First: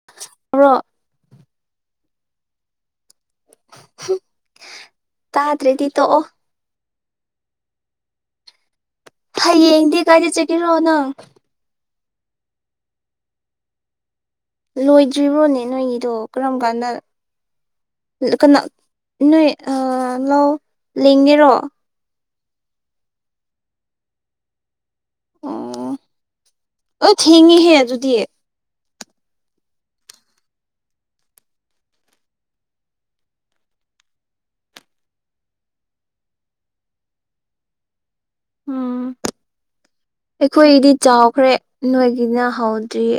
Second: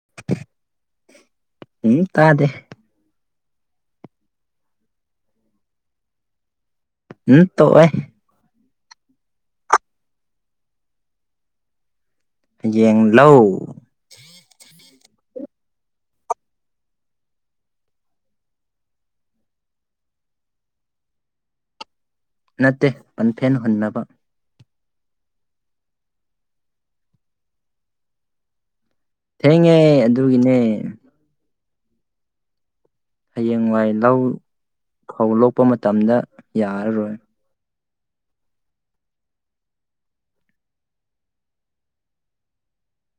[inaudible] ꯎꯝ ꯇꯥꯗꯦ ꯇꯥꯗ꯭ꯔꯦꯗꯤ ꯇꯣꯛꯑꯣ ꯎꯝ ꯇꯣꯛꯋꯦ ꯍꯌꯦꯡꯗꯤ ꯀꯥꯏꯗ ꯆꯠꯀꯦꯔꯣ ꯅꯪ ꯍꯌꯦꯡ ꯂꯧ ꯂꯣꯏꯗ꯭ꯔꯤꯕꯣꯅꯦ ꯅꯣꯏꯒꯤꯗꯣ ꯀꯔꯝ ꯀꯥꯟꯗ ꯀꯅꯥ ꯅꯣꯏ ꯑꯥ ꯂꯧ ꯂꯤꯡꯉꯤꯔꯣ ꯅꯠꯇꯦ ꯄꯟꯐꯦꯟ ꯍꯨꯟꯅꯕ ꯑꯣ ꯑꯎ ꯊꯤꯡꯉꯤꯍꯦ ꯑꯗꯨꯗꯤ ꯊꯦꯡꯉꯦ ꯑꯗꯨꯒꯤꯅꯦ ꯍꯌꯦꯡꯋꯥꯏ ꯂꯧ ꯐꯧ ꯂꯣꯛꯄ ꯃꯇꯝꯗ ꯌꯥꯔꯔꯣꯏ ꯑꯩꯈꯣꯏꯗꯤ ꯆꯥꯎꯈ꯭ꯔꯦ ꯅꯣꯏꯒꯤꯅ ꯍꯧꯗ꯭ꯔꯤꯌꯦ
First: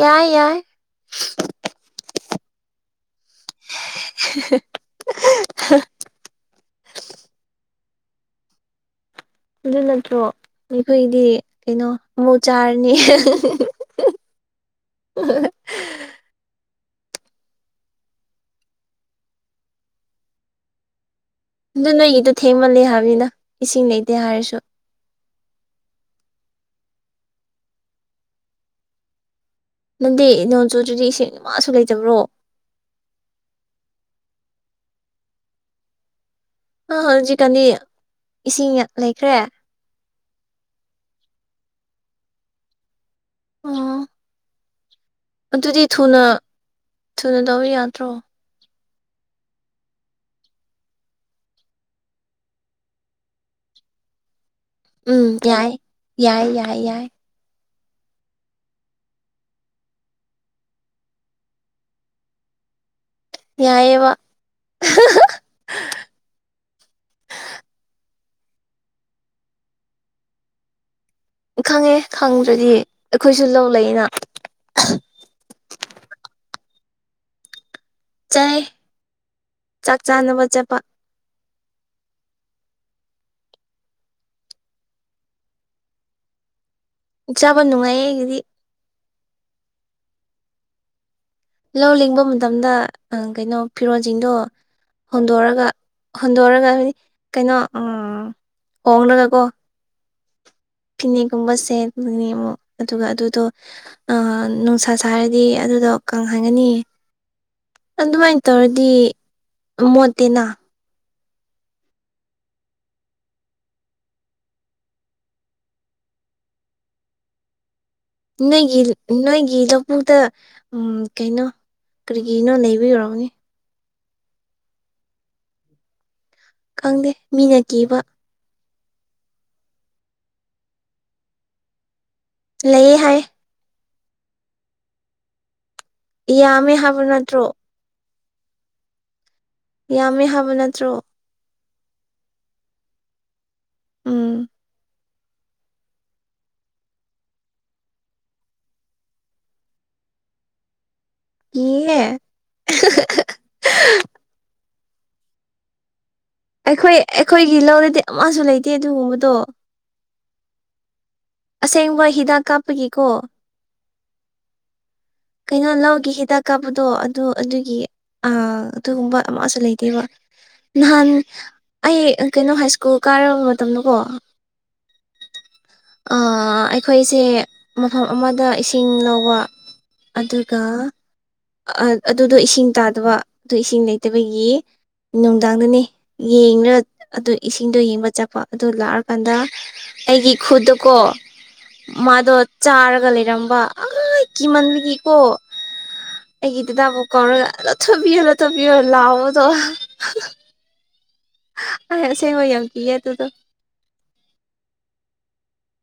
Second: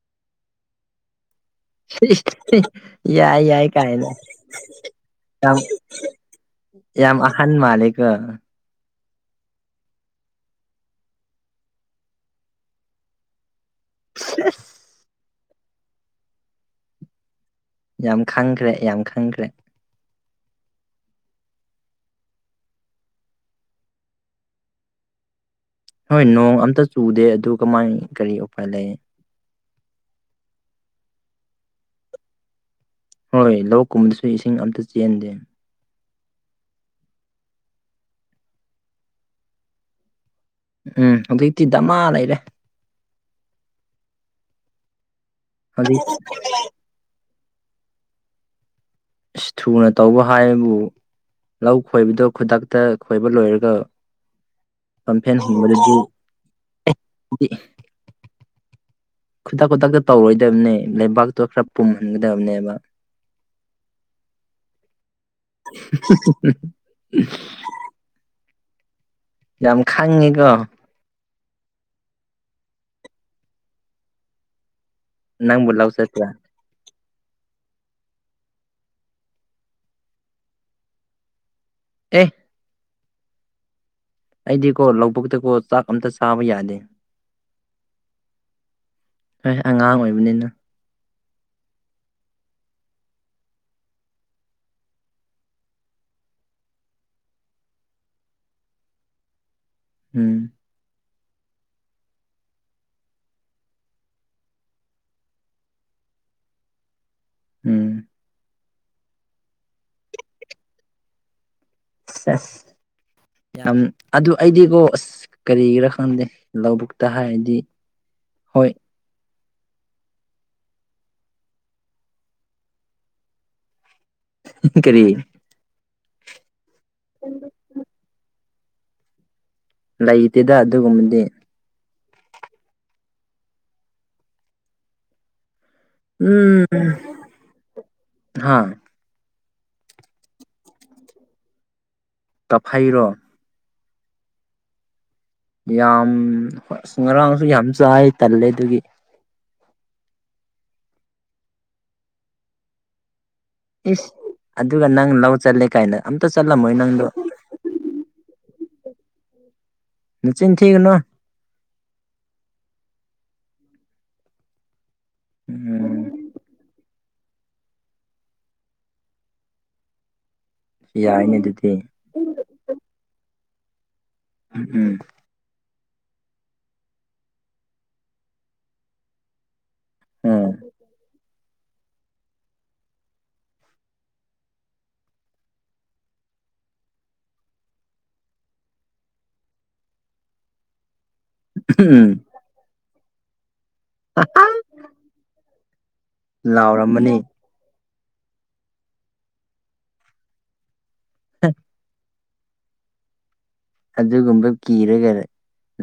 ꯌꯥꯏ ꯌꯥꯏ ꯌꯥꯏ ꯌꯥꯏ ꯀꯥꯏꯅ ꯌꯥꯝ ꯌꯥꯝ ꯑꯍꯟ ꯃꯥꯜꯂꯦꯀꯣ ꯑꯗꯨ ꯅꯠꯇ꯭ꯔꯣ ꯑꯩꯈꯣꯏꯗꯤ ꯀꯩꯅꯣ ꯑꯃꯨ ꯆꯥꯔꯅꯤ [inaudible] ꯌꯥꯝ ꯈꯪꯈ꯭ꯔꯦ ꯌꯥꯝ ꯈꯪꯈ꯭ꯔꯦ ꯑꯗꯨ ꯅꯣꯒꯤꯗꯣ ꯊꯦꯡꯃꯜꯂꯦ ꯍꯥꯏꯕꯅꯤꯗ ꯏꯁꯤꯡ ꯂꯩꯇꯦ ꯍꯥꯏꯔꯁꯨ ꯍꯣꯏ ꯅꯣꯡ ꯑꯃꯇ ꯆꯨꯗꯦ ꯑꯗꯨ ꯀꯃꯥꯏ ꯀꯔꯤ ꯎꯄꯥꯏ ꯂꯩ ꯅꯪꯗꯤ ꯅꯣꯡ ꯆꯨꯗ꯭ꯔꯗꯤ ꯏꯁꯤꯡ ꯑꯃꯥꯁꯨ ꯂꯩꯇꯕ꯭ꯔꯣ ꯍꯣꯏ ꯂꯧ ꯀꯨꯝꯕꯗꯁꯨ ꯏꯁꯤꯡ ꯑꯃꯇ ꯆꯦꯟꯗꯦ ꯑꯣ ꯍꯧꯖꯤꯛꯀꯥꯟꯗꯤ ꯏꯁꯤꯡ ꯂꯩꯈ꯭ꯔꯦ ꯎꯝ ꯍꯧꯖꯤꯛꯇꯤ ꯗꯃꯥ ꯂꯩꯔꯦ ꯑꯣ ꯑꯗꯨꯗꯤ ꯍꯧꯖꯤꯛ ꯊꯨꯅ ꯊꯨꯅ ꯇꯧꯕ ꯌꯥꯗ꯭ꯔꯣ ꯏꯁ ꯊꯨꯅ ꯇꯧꯕ ꯍꯥꯏꯕꯨ ꯂꯧ ꯈꯣꯏꯕꯗꯣ ꯈꯨꯗꯛꯇ ꯈꯣꯏꯕ ꯂꯣꯏꯔꯒ ꯂꯝꯐꯦꯟ ꯎꯝ ꯌꯥꯏ ꯍꯨꯝꯕꯗꯗꯤ ꯌꯥꯏ ꯌꯥꯏ ꯌꯥꯏ ꯈꯨꯗꯛ ꯈꯨꯗꯛꯇ ꯇꯧꯔꯣꯏꯗꯕꯅꯦ ꯂꯩꯕꯥꯛꯇꯣ ꯈꯔ ꯄꯨꯝꯍꯟꯒꯗꯕꯅꯦꯕ ꯌꯥꯏꯌꯦꯕ [inaudible] ꯌꯥꯝ ꯈꯪꯉꯦꯀꯣ ꯈꯪꯉꯦ ꯈꯪꯗ꯭ꯔꯗꯤ ꯑꯩꯈꯣꯏꯁꯨ ꯂꯧ ꯂꯩꯅ ꯅꯪꯕꯨ ꯂꯧ ꯆꯠꯄ꯭ꯔꯣ ꯆꯥꯏ ꯆꯥꯛ ꯆꯥꯟꯅꯕ ꯆꯠꯄ ꯑꯦ ꯑꯩꯗꯤꯀꯣ ꯂꯧꯕꯨꯛꯇꯀꯣ ꯆꯥꯛ ꯑꯃꯇ ꯆꯥꯕ ꯌꯥꯗꯦ ꯆꯥꯕ ꯅꯨꯡꯉꯥꯏ ꯑꯩꯒꯤꯗꯤ ꯑꯩ ꯑꯉꯥꯡ ꯑꯣꯏꯕꯅꯤꯅ ꯂꯧ ꯂꯤꯡꯕ ꯃꯇꯝꯗ ꯀꯩꯅꯣ ꯐꯤꯔꯣꯜꯁꯤꯡꯗꯣ ꯍꯣꯟꯗꯣꯔꯑꯒ ꯍꯣꯟꯗꯣꯔꯒ ꯍꯥꯏꯗꯤ ꯀꯩꯅꯣ ꯍꯣꯡꯂꯒꯀꯣ ꯎꯝ ꯐꯤꯅꯦꯛꯒꯨꯝꯕ ꯁꯦꯠꯄꯅꯦ ꯑꯃꯨꯛ ꯑꯗꯨꯒ ꯑꯗꯨꯗꯣ ꯑꯥ ꯅꯨꯡꯁꯥ ꯁꯥꯔꯗꯤ ꯑꯗꯨꯗꯣ ꯀꯪꯍꯟꯒꯅꯤ ꯎꯝ ꯑꯗꯨꯃꯥꯏꯅ ꯇꯧꯔꯗꯤ ꯃꯣꯠꯇꯦꯅ ꯑ [inaudible] ꯌꯥꯝ ꯑꯗꯨ ꯑꯩꯗꯤꯀꯣ ꯑꯁ ꯀꯔꯤꯒꯤꯔꯥ ꯈꯪꯗꯦ ꯂꯧꯕꯨꯛꯇ ꯍꯥꯏꯔꯗꯤ ꯍꯣꯏ ꯅꯣꯏꯒꯤ ꯅꯣꯏꯒꯤ ꯂꯧꯕꯨꯛꯇ ꯀꯩꯅꯣ ꯀꯔꯤꯒꯤꯅꯣ ꯂꯩꯕꯤ ꯑꯣꯏꯔꯝꯒꯅꯤ ꯀꯔꯤ ꯈꯪꯗꯦ ꯃꯤꯅ ꯀꯤꯕ ꯂꯩꯇꯦꯗ ꯑꯗꯨꯒꯨꯝꯕꯗꯤ ꯂꯩꯌꯦ ꯍꯥꯏ ꯎꯝ ꯌꯥꯝꯃꯦ ꯍꯥꯏꯕ ꯅꯠꯇ꯭ꯔꯣ ꯍꯥ ꯌꯥꯝꯃꯦ ꯍꯥꯏꯕ ꯅꯠꯇ꯭ꯔꯣ ꯀꯥꯛꯐꯩꯔꯣ ꯎꯝ ꯌꯥꯝ ꯉꯔꯥꯡꯁꯨ ꯌꯥꯝ ꯆꯥꯏ ꯇꯜꯂꯦ ꯑꯗꯨꯒꯤ ꯀꯤꯌꯦꯍꯦ ꯏꯁ ꯑꯗꯨꯒ ꯅꯪ ꯂꯧ ꯆꯠꯂꯦ ꯀꯥꯏꯅ ꯑꯃꯇ ꯆꯠꯂꯝꯃꯣꯏ ꯑꯩꯈꯣꯏ ꯅꯪꯗꯣ ꯑꯩꯈꯣꯏꯒꯤ ꯂꯧꯔꯗꯤ ꯑꯃꯁꯨ ꯂꯩꯇꯦ ꯑꯗꯨꯒꯨꯝꯕꯗꯣ ꯅꯆꯤꯟ ꯊꯤꯒꯅꯣ ꯑꯁꯦꯡꯕ ꯍꯤꯗꯥꯛ ꯀꯥꯞꯄꯒꯤꯀꯣ ꯀꯩꯅꯣ ꯎꯝ ꯂꯧꯒꯤ ꯍꯤꯗꯥꯛ ꯀꯥꯞꯄꯗꯣ ꯑꯗꯨ ꯑꯗꯨꯒꯤ ꯑꯥ ꯑꯗꯨꯒꯨꯝꯕ ꯑꯃꯁꯨ ꯂꯩꯇꯦꯕ ꯅꯍꯥꯟ ꯌꯥꯏꯅꯦ ꯑꯗꯨꯗꯤ ꯑꯩ ꯀꯩꯅꯣ ꯍꯥꯏ ꯁ꯭ꯀꯨꯜ ꯀꯥꯔꯕ ꯃꯇꯝꯗꯀꯣ ꯎꯝ ꯎꯝ ꯑꯥ ꯑꯩꯈꯣꯏꯁꯦ ꯃꯐꯝ ꯑꯃꯗ ꯏꯁꯤꯡ ꯂꯧꯕ ꯑꯗꯨꯒ ꯑ ꯑꯗꯨꯗꯣ ꯏꯁꯤꯡ ꯇꯥꯗꯕ ꯑꯗꯨ ꯏꯁꯤꯡ ꯂꯩꯇꯕꯒꯤ ꯅꯨꯡꯗꯥꯡꯗꯅꯦ ꯌꯦꯡꯔ ꯑꯗꯨ ꯏꯁꯤꯡꯗꯣ ꯌꯦꯡꯕ ꯆꯠꯄ ꯑꯗꯨ ꯂꯥꯛꯑꯀꯥꯟꯗ ꯑꯩꯒꯤ ꯈꯨꯠꯇꯣꯀꯣ ꯎꯝ ꯃꯥꯗꯣ ꯆꯥꯔꯒ ꯂꯩꯔꯝꯕ ꯑꯩ ꯎꯝ ꯀꯤꯃꯟ ꯒꯤꯀꯣ ꯑꯩꯒꯤ ꯗꯗꯥꯕꯨ ꯂꯥꯎꯔꯝꯃꯅꯤ ꯀꯧꯔꯒ ꯑꯂ ꯊꯨꯞꯌꯦꯜꯂꯣ ꯊꯨꯞꯌꯦꯜꯂꯣ ꯂꯥꯎꯔ ꯗꯣ ꯍ ꯑꯩ ꯑꯁꯦꯡꯕ ꯌꯥꯝ ꯀꯤꯌꯦ ꯑꯗꯨꯗꯣ ꯑꯗꯨꯒꯨꯝꯕ ꯀꯤꯔꯒ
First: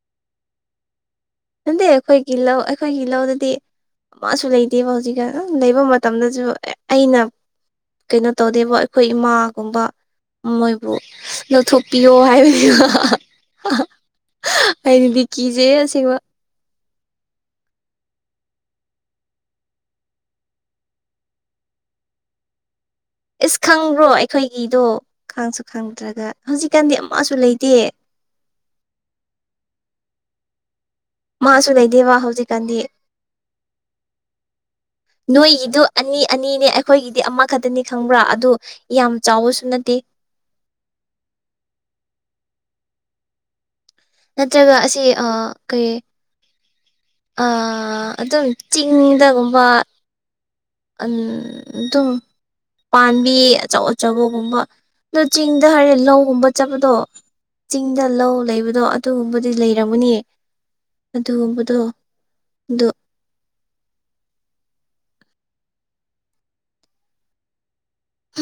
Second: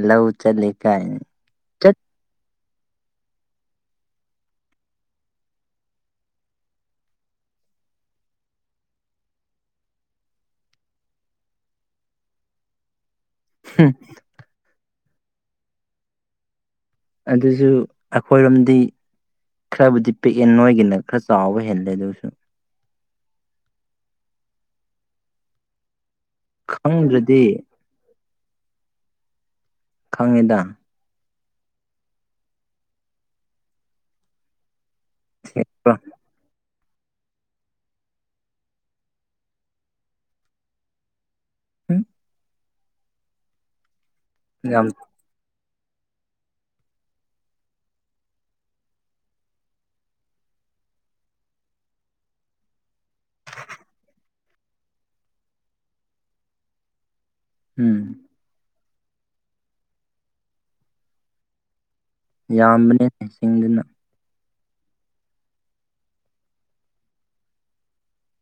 ꯂꯧ ꯆꯠꯂꯦ ꯀꯥꯏꯅ ꯅꯠꯗꯦ ꯆꯠ ꯑꯩꯈꯣꯏꯒꯤ ꯂꯧ ꯑꯩꯈꯣꯏꯒꯤ ꯂꯧꯗꯗꯤ ꯑꯃꯥꯁꯨ ꯂꯩꯇꯦꯕ ꯍꯧꯖꯤꯛꯀꯥꯟ ꯑꯍ ꯂꯩꯕ ꯃꯇꯝꯗꯁꯨ ꯑꯩꯅ ꯀꯩꯅꯣ ꯇꯧꯗꯦꯕ ꯑꯩꯈꯣꯏ ꯏꯃꯥꯒꯨꯝꯕ ꯎꯝ ꯃꯣꯏꯕꯨ ꯂꯧꯊꯣꯛꯄꯤꯌꯣ ꯍꯥꯏꯕꯅꯦꯕꯥꯥ ꯍꯨꯝ ꯑꯩꯗꯤ ꯀꯤꯖꯤꯌꯦ ꯑꯁꯦꯡꯕ ꯑꯗꯨꯁꯨ ꯑꯈꯣꯏꯔꯣꯝꯗꯤ ꯈꯔꯕꯨꯗꯤ ꯄꯤꯛꯑꯦ ꯅꯣꯏꯒꯤꯅ ꯈꯔ ꯆꯥꯎꯕ ꯍꯦꯜꯂꯦ ꯑꯗꯨꯁꯨ ꯏꯁ ꯈꯪꯕ꯭ꯔꯣ ꯑꯩꯈꯣꯏꯒꯤꯗꯣ ꯈꯪꯁꯨ ꯈꯪꯗ꯭ꯔꯒ ꯍꯧꯖꯤꯛꯀꯥꯟꯗꯤ ꯑꯃꯥꯁꯨ ꯈꯪꯗ꯭ꯔꯗꯤ ꯂꯩꯇꯦ ꯈꯪꯉꯤꯗꯥ ꯃꯥꯁꯨ ꯂꯩꯗꯦꯕ ꯍꯧꯖꯤꯛꯀꯥꯟꯗꯤ ꯅꯣꯏꯒꯤꯗꯨ ꯑꯅꯤ ꯑꯅꯤꯅꯦ ꯑꯩꯈꯣꯏꯒꯤꯗꯤ ꯑꯃꯈꯛꯇꯅꯤ ꯈꯪꯕ꯭ꯔꯥ ꯑꯗꯨ ꯌꯥꯝ ꯆꯥꯎꯕꯁꯨ ꯅꯠꯇꯦ ꯎꯝ ꯅꯠꯇ꯭ꯔꯒ ꯌꯥꯝ ꯑꯁꯤ ꯑꯥ ꯀꯩ ꯑꯥ ꯑꯗꯨꯝ ꯆꯤꯡꯗꯒꯨꯝꯕ ꯑꯟ ꯗꯨꯝ ꯄꯥꯟꯕꯤ ꯑꯆꯧ ꯑꯆꯧꯕꯒꯨꯝꯕ ꯑꯗꯣ ꯆꯤꯡꯗ ꯍꯥꯏꯔꯦ ꯂꯧꯒꯨꯝꯕ ꯆꯠꯄꯗꯣ ꯎꯝ ꯆꯤꯡꯗ ꯂꯧ ꯂꯩꯕꯗꯣ ꯑꯗꯨꯒꯨꯝꯕꯗꯤ ꯂꯩꯔꯝꯃꯅꯤ ꯑꯗꯨꯒꯨꯝꯕꯗꯣ ꯑꯗꯨ ꯌꯥꯝꯕꯅꯦ ꯆꯤꯡꯗꯅ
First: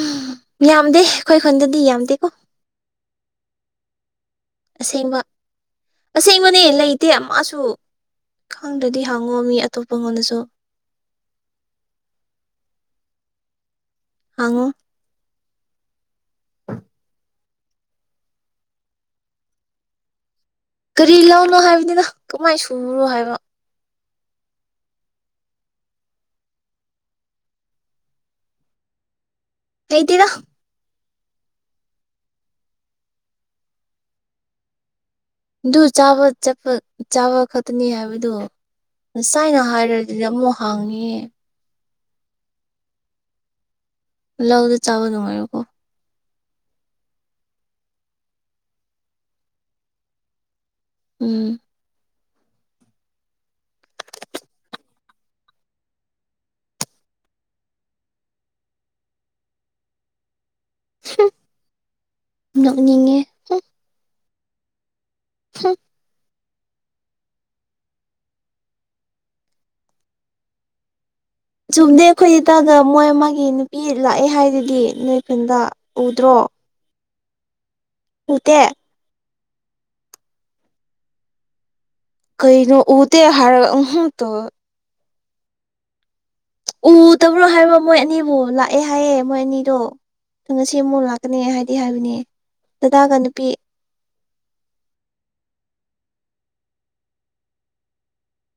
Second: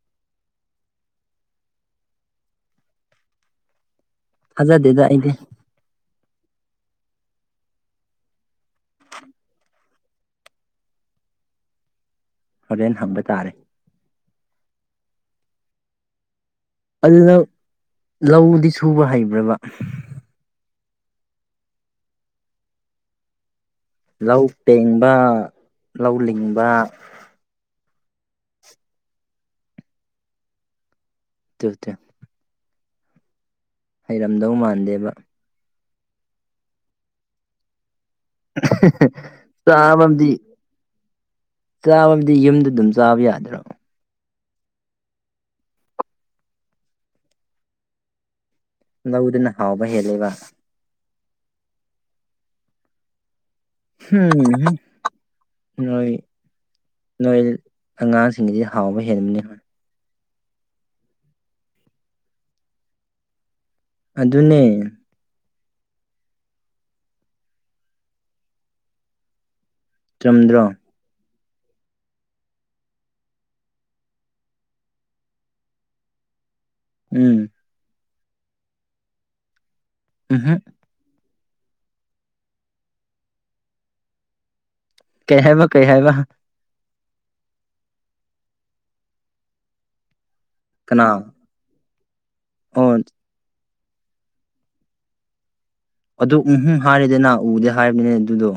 ꯎꯝ ꯌꯥꯝꯗꯦ ꯑꯩꯈꯣꯏ ꯈꯨꯟꯗꯗꯤ ꯌꯥꯝꯗꯦꯀꯣ ꯊꯥꯖꯗꯦꯗ ꯑꯁꯦꯡꯕ ꯑꯩꯗꯤ ꯑꯁꯦꯡꯕꯅꯦ ꯂꯩꯇꯦ ꯑꯃꯥꯁꯨ ꯈꯪꯗ꯭ꯔꯗꯤ ꯍꯪꯉꯣ ꯃꯤ ꯑꯇꯣꯞꯄꯉꯣꯟꯗꯁꯨ ꯍꯣꯔꯦꯟ ꯍꯪꯕ ꯇꯥꯔꯦ ꯍꯪꯉꯣ ꯑꯗꯨ ꯅꯪ ꯂꯧꯗꯤ ꯁꯨꯕ ꯍꯩꯕ꯭ꯔꯥꯕ ꯀꯔꯤ ꯂꯧꯅꯣ ꯍꯥꯏꯕꯅꯤꯗ ꯀꯃꯥꯏꯟ ꯁꯨꯔꯣ ꯍꯥꯏꯕ ꯂꯧ ꯄꯦꯡꯕ ꯂꯧ ꯂꯤꯡꯕ ꯂꯩꯇꯦꯗ ꯇꯨꯇꯣ ꯍꯩꯔꯝꯗꯧ ꯃꯥꯟꯗꯦꯕ ꯑꯗꯨ ꯆꯥꯕ ꯆꯠꯄ ꯆꯥꯕ ꯈꯛꯇꯅꯤ ꯍꯥꯏꯕꯗꯨ ꯉꯁꯥꯏꯅ ꯍꯥꯏꯔꯗꯨꯗꯤ ꯑꯃꯨꯛ ꯍꯪꯉꯤ ꯆꯥꯕꯕꯨꯗꯤ ꯌꯨꯝꯗ ꯑꯗꯨꯝ ꯆꯥꯕ ꯌꯥꯗ꯭ꯔꯣ ꯂꯥꯎꯗꯣ ꯆꯥꯕ ꯅꯨꯡꯉꯥꯏꯔꯣꯀꯣ ꯂꯧꯗꯅ ꯍꯥꯎꯕ ꯍꯦꯜꯂꯦꯕ ꯎꯝ ꯍꯨꯝ ꯍꯨꯝ ꯅꯣꯏ ꯅꯣꯏ ꯑꯉꯥꯡꯁꯤꯡꯒꯤꯗꯤ ꯍꯥꯎꯕ ꯍꯦꯟꯕꯅꯤꯍꯦ ꯅꯣꯛꯅꯤꯡꯉꯦ ꯑꯗꯨꯅꯦ ꯍꯨꯝ ꯆꯨꯝꯗ꯭ꯔꯣ ꯆꯨꯝꯗꯦ ꯑꯩꯈꯣꯏ ꯏꯇꯥꯒ ꯃꯣꯏ ꯑꯃꯥꯒꯤ ꯅꯨꯄꯤ ꯂꯥꯛꯑꯦ ꯍꯥꯏꯗꯨꯗꯤ ꯅꯣꯏꯐꯨꯟꯗ ꯎꯗ꯭ꯔꯣ ꯎꯝ ꯎꯇꯦ ꯎꯍꯨꯝ ꯀꯩꯅꯣ ꯎꯗꯦ ꯍꯥꯏꯔ ꯎꯍꯨꯝ ꯇꯧꯋꯦ ꯀꯩ ꯍꯥꯏꯕ ꯀꯩ ꯍꯥꯏꯕ ꯎꯗꯕ꯭ꯔꯣ ꯍꯥꯏꯕ ꯃꯣꯏ ꯑꯅꯤꯕꯨ ꯂꯥꯛꯑꯦ ꯍꯥꯏꯌꯦ ꯃꯣꯏ ꯑꯅꯤꯗꯣ ꯉꯁꯤ ꯑꯃꯨꯛ ꯀꯅꯥ ꯂꯥꯛꯀꯅꯤ ꯍꯥꯏ ꯍꯥꯏꯕꯅꯦ ꯑꯣ ꯗꯥꯗꯥꯒ ꯅꯨꯄꯤ ꯑꯗꯨ ꯎꯍꯨꯝ ꯍꯥꯏꯔꯦꯗꯅ ꯎꯗꯦ ꯍꯥꯏꯕꯅꯤꯅꯦ ꯑꯗꯨꯗꯣ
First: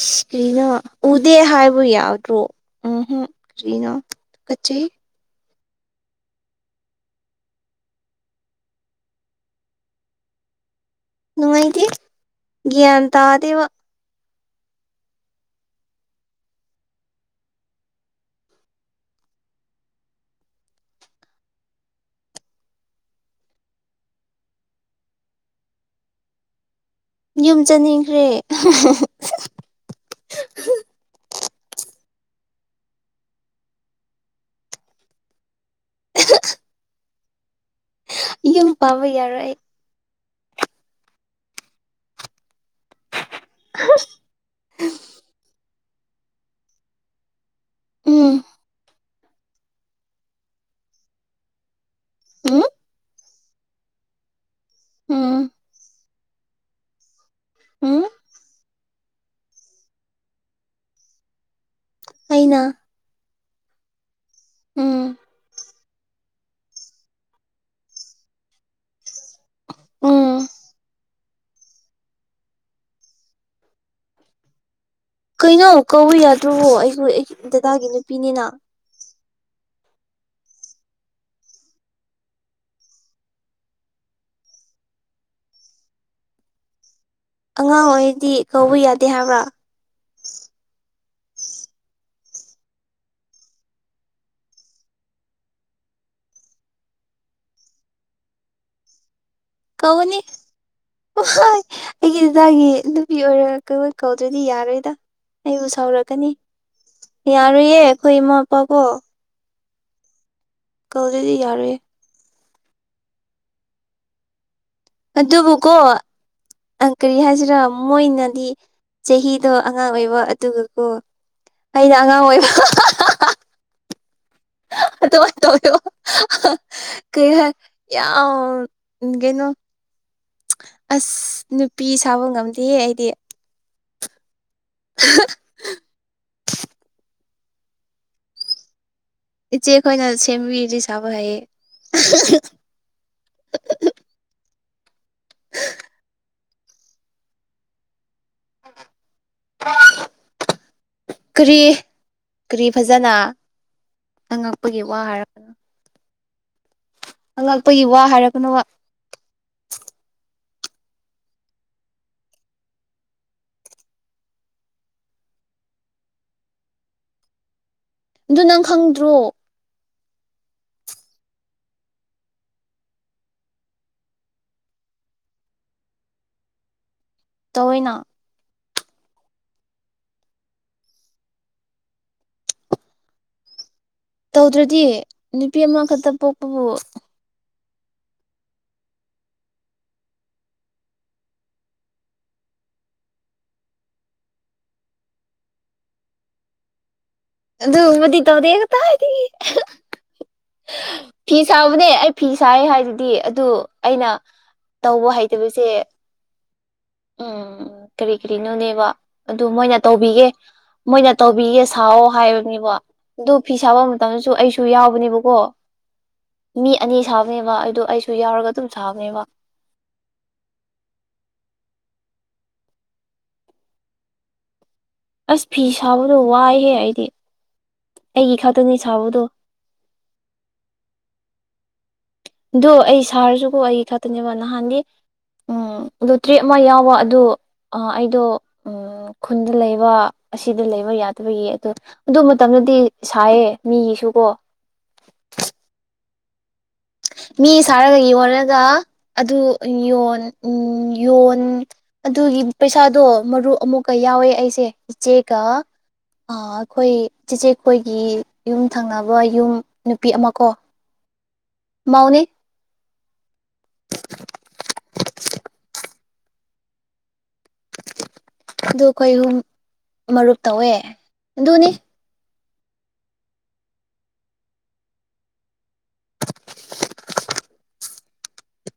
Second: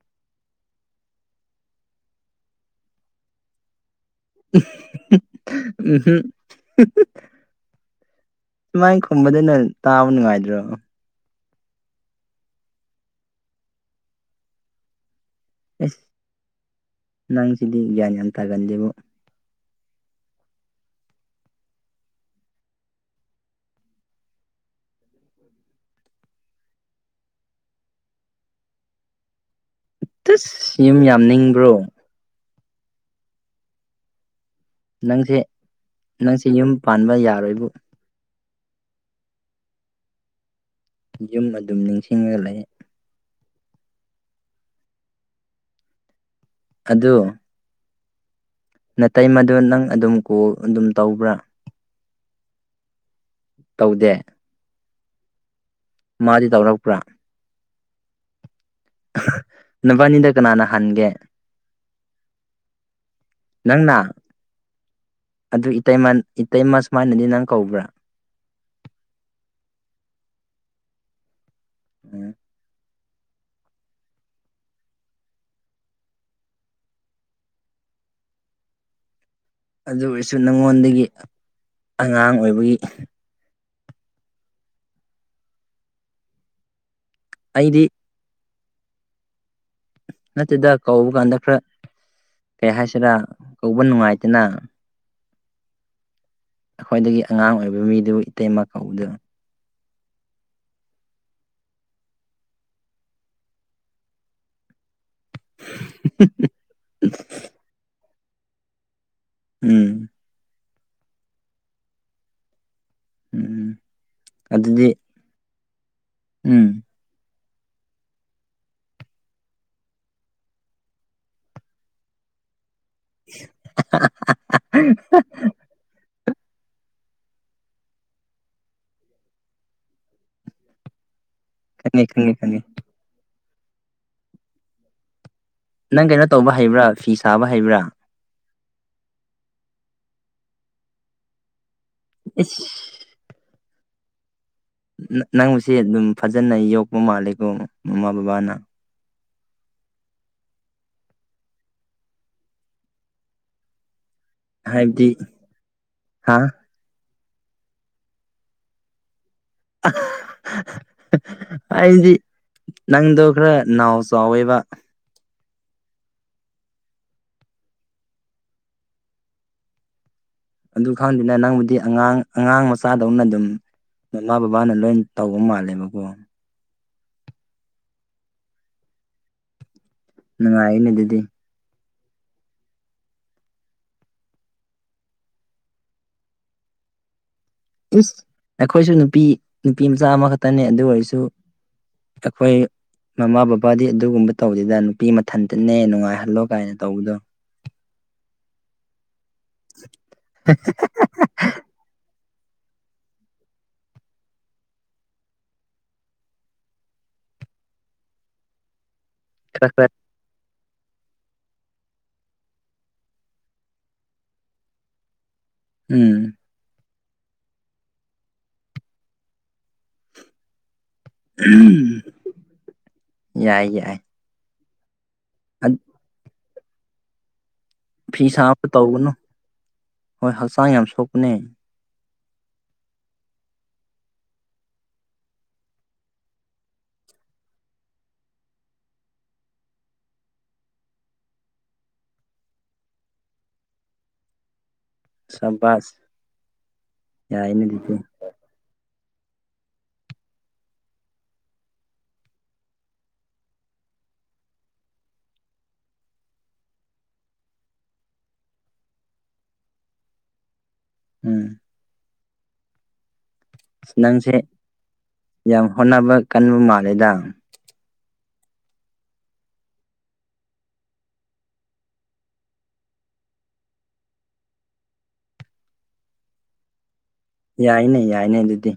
ꯀ꯭ꯔꯤꯅꯣ ꯎꯗꯦ ꯍꯥꯏꯕꯨ ꯌꯥꯗ꯭ꯔꯣ ꯎꯍꯨꯝ ꯀ꯭ꯔꯤꯅꯣ ꯎꯍꯨꯝ ꯁꯨꯃꯥꯏ ꯈꯨꯝꯕꯗꯨꯅ ꯇꯥꯕ ꯅꯨꯡꯉꯥꯏꯗ꯭ꯔꯣ ꯅꯨꯡꯉꯥꯏꯇꯦ ꯒ꯭ꯌꯥꯟ ꯇꯥꯗꯦꯕ ꯑꯦꯁ ꯅꯪꯁꯤꯗꯤ ꯒ꯭ꯌꯥꯟ ꯌꯥꯝ ꯊꯥꯒꯟꯗꯦꯕꯨ ꯌꯨꯝ ꯆꯠꯅꯤꯡꯈ꯭ꯔꯦ ꯑꯁ ꯌꯨꯝ ꯌꯥꯝ ꯅꯤꯡꯕ꯭ꯔꯣ ꯅꯪꯁꯦ ꯅꯪꯁꯦ ꯌꯨꯝ ꯄꯥꯟꯕ ꯌꯥꯔꯣꯏꯕꯨ ꯌꯨꯝꯄꯥꯟꯕ ꯌꯥꯔꯣꯏ ꯑꯩ ꯌꯨꯝ ꯑꯗꯨꯝ ꯅꯤꯡꯁꯤꯡꯉꯒ ꯂꯩꯌꯦ [unintelligible] ꯑꯗꯨ ꯎꯝ ꯅꯥꯇꯩꯃꯥꯗ ꯅꯪ ꯑꯗꯨꯝ ꯀꯣꯜ ꯑꯗꯨꯝ ꯇꯧꯕ꯭ꯔꯥ ꯎꯝ ꯇꯧꯗꯦ ꯎꯝ ꯃꯥꯗꯤ ꯇꯧꯔꯛꯄ꯭ꯔꯥ ꯎꯝ ꯅꯣꯏꯕꯅꯤꯗ ꯀꯅꯥꯅ ꯍꯥꯟꯒꯦ ꯑꯩꯅ ꯅꯪꯅ ꯎꯝ ꯑꯗꯨ ꯏꯇꯩꯃ ꯏꯇꯩꯃ ꯁꯨꯃꯥꯏꯅꯗꯤ ꯅꯪ ꯀꯧꯕ꯭ꯔꯥ ꯎꯝ ꯎꯝ ꯀꯩꯅꯣ ꯀꯧꯕ ꯌꯥꯗ꯭ꯔꯣꯕꯣ ꯑꯩꯁꯨ ꯑꯩꯒꯤ ꯗꯗꯥꯒꯤ ꯅꯨꯄꯤꯅꯤꯅ ꯑꯗꯨ ꯑꯣꯏꯔꯁꯨ ꯅꯉꯣꯟꯗꯒꯤ ꯑꯉꯥꯡ ꯑꯣꯏꯕꯒꯤ ꯑꯩꯗꯤ ꯑꯉꯥꯡ ꯑꯣꯏꯗꯤ ꯀꯧꯕ ꯌꯥꯗꯦ ꯍꯥꯏꯕ꯭ꯔꯥ ꯅꯠꯇꯦꯗ ꯀꯧꯕ ꯀꯥꯟꯗ ꯈꯔ ꯀꯩ ꯍꯥꯏꯁꯤꯔꯥ ꯀꯧꯕ ꯅꯨꯡꯉꯥꯏꯇꯅ ꯑꯩꯈꯣꯏꯗꯒꯤ ꯑꯉꯥꯡ ꯑꯣꯏꯕ ꯃꯤꯗꯨꯕꯨ ꯏꯇꯩꯃꯥ ꯀꯧꯕꯗꯨ ꯀꯧꯒꯅꯤ ꯑꯣꯍꯣꯏ ꯑꯩꯒꯤ ꯅꯪꯒꯤ ꯅꯨꯄꯤ ꯑꯣꯏꯔꯀ ꯀꯧꯗ꯭ꯔꯗꯤ ꯌꯥꯔꯣꯏꯗ ꯑꯩꯕꯨ ꯁꯥꯎꯔꯛꯀꯅꯤ ꯌꯥꯔꯣꯏꯌꯦ ꯑꯩꯈꯣꯏ ꯏꯃꯥ ꯏꯄꯥ ꯀꯣ ꯎꯝ ꯀꯧꯗꯗꯤ ꯌꯥꯔꯣꯏꯌꯦ ꯎꯝ ꯑꯗꯨꯗꯤ ꯑꯗꯨꯕꯨ ꯀꯣ ꯎꯝ ꯑꯪ ꯀꯔꯤ ꯍꯥꯏꯁꯤꯔꯣ ꯃꯣꯏꯅꯗꯤ ꯆꯍꯤꯗꯣ ꯑꯉꯥꯡ ꯑꯣꯏꯕ ꯑꯗꯨꯒꯀꯣ ꯑꯩꯅ ꯑꯉꯥꯡ ꯑꯣꯏꯕ [unintelligible] [unintelligible] [unintelligible] ꯀꯩ ꯍꯥꯏ ꯌꯥꯝ ꯀꯩꯅꯣ ꯑꯁ ꯅꯨꯄꯤ ꯈꯪꯉꯦ ꯁꯥꯕ ꯈꯪꯉꯦ ꯈꯪꯉꯦ ꯉꯝꯗꯤꯌꯦ ꯑꯩꯗꯤ [unintelligible] ꯅꯪ ꯀꯩꯅꯣ ꯇꯧꯕ ꯍꯩꯕ꯭ꯔꯥ ꯐꯤ ꯁꯥꯕ ꯍꯩꯕ꯭ꯔꯥ ꯏꯆꯦꯈꯣꯏꯅ ꯁꯦꯝꯕꯤꯔꯗꯤ ꯁꯥꯕ ꯍꯩꯌꯦ ꯏꯁ ꯅꯪꯁꯦ ꯑꯗꯨꯝ ꯐꯖꯅ ꯌꯣꯛꯄ ꯃꯥꯜꯂꯦꯀꯣ ꯃꯃꯥ ꯕꯕꯥꯅ [inaudible] ꯀꯔꯤ ꯀꯔꯤ ꯐꯖꯅ ꯑꯉꯛꯄꯒꯤ ꯋꯥ ꯍꯥꯏꯕꯗꯤ ꯍꯥꯏꯔꯛ ꯍꯥ ꯑꯉꯛꯄꯒꯤ ꯋꯥ ꯍꯥꯏꯔꯛꯀꯅꯣꯕ ꯑꯩꯗꯤ ꯅꯪꯗꯣ ꯈꯔ ꯅꯥꯎ ꯆꯥꯎꯋꯦꯕ ꯑꯗꯨ ꯅꯪ ꯈꯪꯗ꯭ꯔꯣ ꯑꯗꯨ ꯈꯪꯗꯨꯅ ꯅꯪꯕꯨꯗꯤ ꯑꯉꯥꯡ ꯑꯉꯥꯡ ꯃꯆꯥꯗꯧꯅ ꯑꯗꯨꯝ ꯃꯃꯥ ꯕꯕꯥꯅ ꯂꯣꯏꯟ ꯇꯧꯕ ꯃꯥꯜꯂꯦꯕꯀꯣ ꯇꯧꯋꯤꯅ ꯅꯨꯡꯉꯥꯏꯌꯦꯅꯦ ꯑꯗꯨꯗꯤ ꯇꯧꯗ꯭ꯔꯗꯤ ꯅꯨꯄꯤ ꯑꯃꯈꯛꯇ ꯄꯣꯛꯄꯕꯨ ꯏꯁ ꯑꯩꯈꯣꯏꯁꯨ ꯅꯨꯄꯤ ꯅꯨꯄꯤ ꯃꯆꯥ ꯑꯃꯈꯛꯇꯅꯦ ꯑꯗꯨ ꯑꯣꯏꯔꯁꯨ ꯑꯩꯈꯣꯏ ꯃꯃꯥ ꯕꯕꯥꯗꯤ ꯑꯗꯨꯒꯨꯝꯕ ꯇꯧꯗꯦꯗ ꯅꯨꯄꯤ ꯃꯊꯟꯇꯅꯦ ꯅꯨꯡꯉꯥꯏꯍꯜꯂꯣ ꯀꯥꯏꯅ ꯇꯧꯕꯗꯣ ꯑꯗꯨꯕꯨꯗꯤ ꯇꯧꯗꯦ ꯀꯗꯥꯏꯗꯒꯤ ꯐꯤ ꯁꯥꯕꯅꯦ ꯑꯩ ꯐꯤ ꯁꯥꯏ ꯍꯥꯏꯗꯨꯗꯤ ꯑꯗꯨ ꯑꯩꯅ ꯇꯧꯕ ꯍꯩꯇꯕꯁꯦ ꯎꯝ ꯀꯔꯤ ꯀꯔꯤꯅꯣꯅꯦꯕ ꯑꯗꯨ ꯈꯔ ꯃꯣꯏꯅ ꯈꯔ ꯇꯧꯕꯤꯌꯦ ꯃꯣꯏꯅ ꯇꯧꯕꯤꯌꯦ ꯁꯥꯎꯋꯣ ꯍꯥꯏꯕꯅꯤꯕꯣ ꯗꯨ ꯐꯤ ꯁꯥꯕ ꯃꯇꯝꯗꯁꯨ ꯑꯩꯁꯨ ꯌꯥꯎꯕꯅꯦꯕꯀꯣ ꯎꯝ ꯃꯤ ꯑꯅꯤ ꯁꯥꯕꯅꯦꯕ ꯑꯩꯗꯣ ꯑꯩꯁꯨ ꯌꯥꯎꯔꯒ ꯑꯗꯨꯝ ꯁꯥꯕꯅꯦꯕ ꯌꯥꯏ ꯌꯥꯏ ꯑꯁ ꯐꯤ ꯁꯥꯕꯗꯣ ꯋꯥꯏꯍꯦ ꯑꯩꯗꯤ ꯐꯤ ꯑꯩꯒꯤ ꯁꯥꯕ ꯈꯛꯇꯅꯤ ꯇꯧꯒꯅꯨ ꯁꯥꯕꯗꯣ ꯍꯣꯏ ꯍꯛꯆꯥꯡ ꯌꯥꯝ ꯁꯣꯛꯄꯅꯦ ꯑꯗꯣ ꯑꯩ ꯁꯥꯔꯁꯨꯀꯣ ꯑꯩ ꯈꯛꯇꯅꯦꯕ ꯅꯍꯥꯟꯒꯤ ꯎꯝ ꯂꯣꯇ꯭ꯔꯤ ꯑꯃ ꯌꯥꯎꯕ ꯑꯗꯨ ꯑꯩꯗꯣ ꯎꯝ ꯑ ꯈꯨꯟꯗ ꯂꯩꯕ ꯑꯁꯤꯗ ꯂꯩꯕ ꯌꯥꯗꯕꯒꯤ ꯑꯗꯨ ꯑꯗꯨ ꯃꯇꯝꯗꯗꯤ ꯁꯥꯏꯌꯦ ꯃꯤꯒꯤꯁꯨ ꯀꯣ ꯁꯕꯥꯁ ꯃꯤ ꯌꯥꯏꯅꯦ ꯑꯗꯨꯗꯤ ꯁꯥꯔꯒ ꯌꯣꯜꯂꯒ ꯑꯗꯨ ꯌꯣꯟ ꯎꯝ ꯌꯣꯟ ꯑꯗꯨꯒꯤ ꯄꯩꯁꯥꯗꯣ ꯃꯔꯨ ꯑꯃꯨꯛꯀ ꯌꯥꯎꯋꯦ ꯑꯩꯁꯦ ꯏꯆꯦꯒ ꯑ ꯑꯩꯈꯣꯏ ꯆꯦꯆꯦꯈꯣꯏꯒꯤ ꯌꯨꯝ ꯊꯪꯅꯕ ꯌꯨꯝ ꯅꯨꯄꯤ ꯑꯃ ꯀꯣ ꯎꯝ ꯃꯧꯎꯅꯦ ꯑꯁ ꯅꯪꯁꯦ ꯌꯥꯝ ꯍꯣꯠꯅꯕ ꯀꯟꯕ ꯃꯥꯜꯂꯦꯗ ꯑꯗꯨ ꯑꯩꯈꯣꯏ ꯑꯍꯨꯝ ꯃꯔꯨꯞ ꯇꯧꯋꯦ ꯑꯗꯨꯅꯤ ꯌꯥꯏꯅꯦ ꯌꯥꯏꯅꯦ ꯑꯗꯨꯗꯤ